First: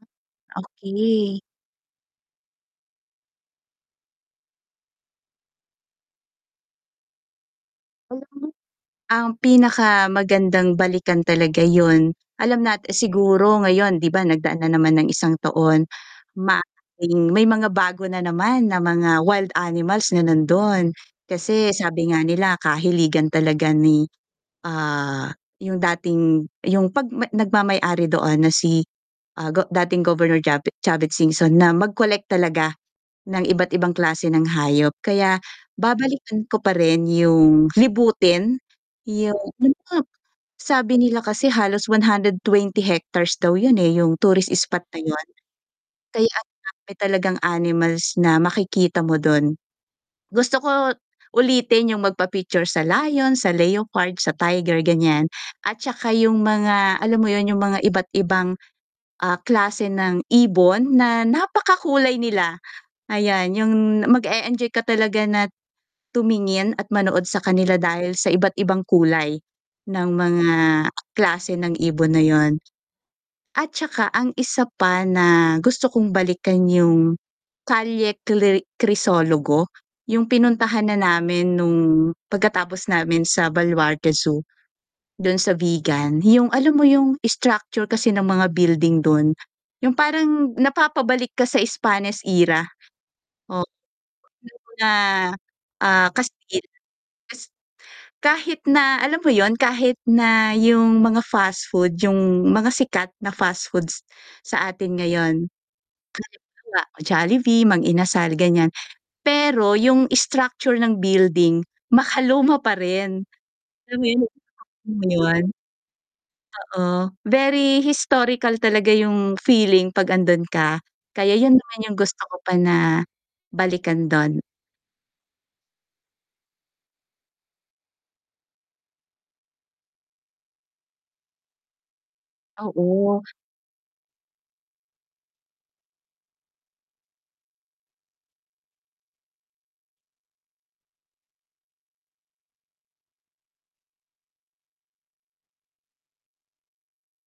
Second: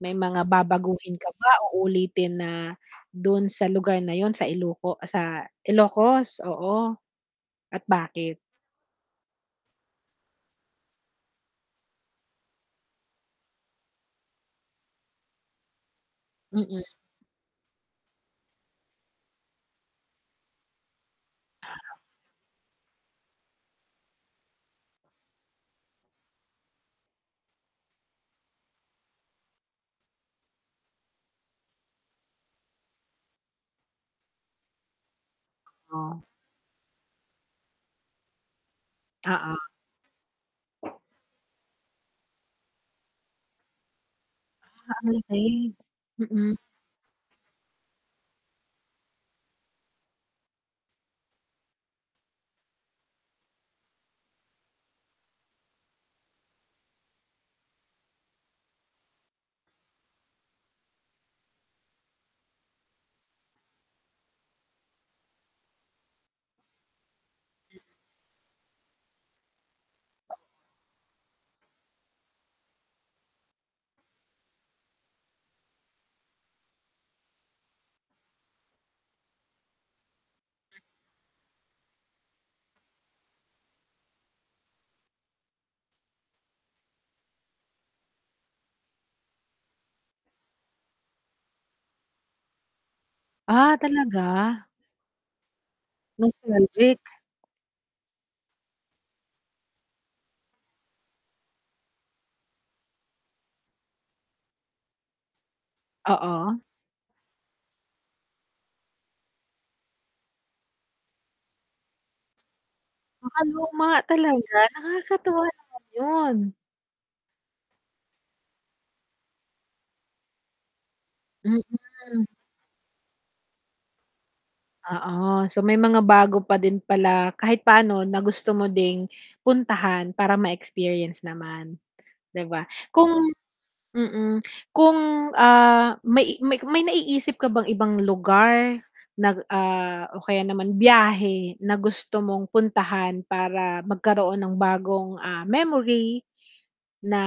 May mga babaguhin ka Okey. ba o uulitin na dun sa lugar na yun sa Iluko sa Ilocos, oo, at bakit? Ang pinakamagandang balikan talaga yun, alam nat siguro ngayon 'di ba? Nagdaan na naman ng isang taon, ma Mm. may mga bago na naman na mga wild animals na nandun, kasi sabi nga nila kahiligan talaga ni, ah, yung dating yung pag mag nagmamay-ari doon na si, ah, go dating Governor Chave Chavit Singson na mag-collect talaga ng iba't-ibang klase ng hayop, kaya Oh. babalikan ko pa rin yung libutin yung Oo. [unintelligible] sabi nila kasi halos 120 hectares daw yun eh, yung tourist spot na yun. [unintelligible] Kaya ang Mm. dami talagang animals na makikita mo dun. Gusto ko ulitin yung magpa-picture sa lion, sa leopard, sa tiger ganyan, at tsaka yung mga, alam mo yun, yung mga iba't ibang, ah, klase ng ibon na napakakulay nila, ayan yung mag-e-enjoy ka talaga na tumingin at manood sa kanila dahil sa iba't-ibang kulay ng mga klase ng ibon na yun. At tsaka, ang isa pa na gusto kong balikan yung Calle Kliri Crisologo, yung pinuntahanan na namin nung pagkatapos namin sa Baluarte Zoo. Dun sa Vigan, yung alam mo yung structure kasi ng mga building dun, yung parang napapabalik ka sa Spanish era. Ah, talaga? [unintelligible] Na, ah, kas [unintelligible] [unintelligible] kas kahit na alam mo yun, kahit na yung mga fastfood, yung mga sikat na fastfoods sa atin ngayon. Oo. Halimbawa, Jollibee, Mang Inasal ganyan, pero yung structure ng building makaluma pa rin, Makaluma alam mo yun talaga, nakakatuwa [unintelligible] naman 'yon. oo, very historical talaga yung feeling 'pag nandun ka, kaya yun naman Mm. yung gusto ko pa na balikan do'n. Oo, so may mga bago pa din pala kahit paano na gusto mo ding puntahan para ma-experience naman, 'di ba? Oo. Kung mm, kung, ah, may may may naiisip ka bang ibang lugar na, ah, o kaya naman biyahe na gusto mong puntahan para magkaroon ng bagong, ah, memory na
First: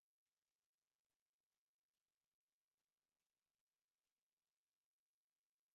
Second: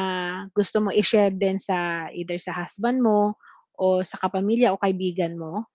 gusto mo i-share din sa either sa husband mo o sa kapamilya o kaibigan mo?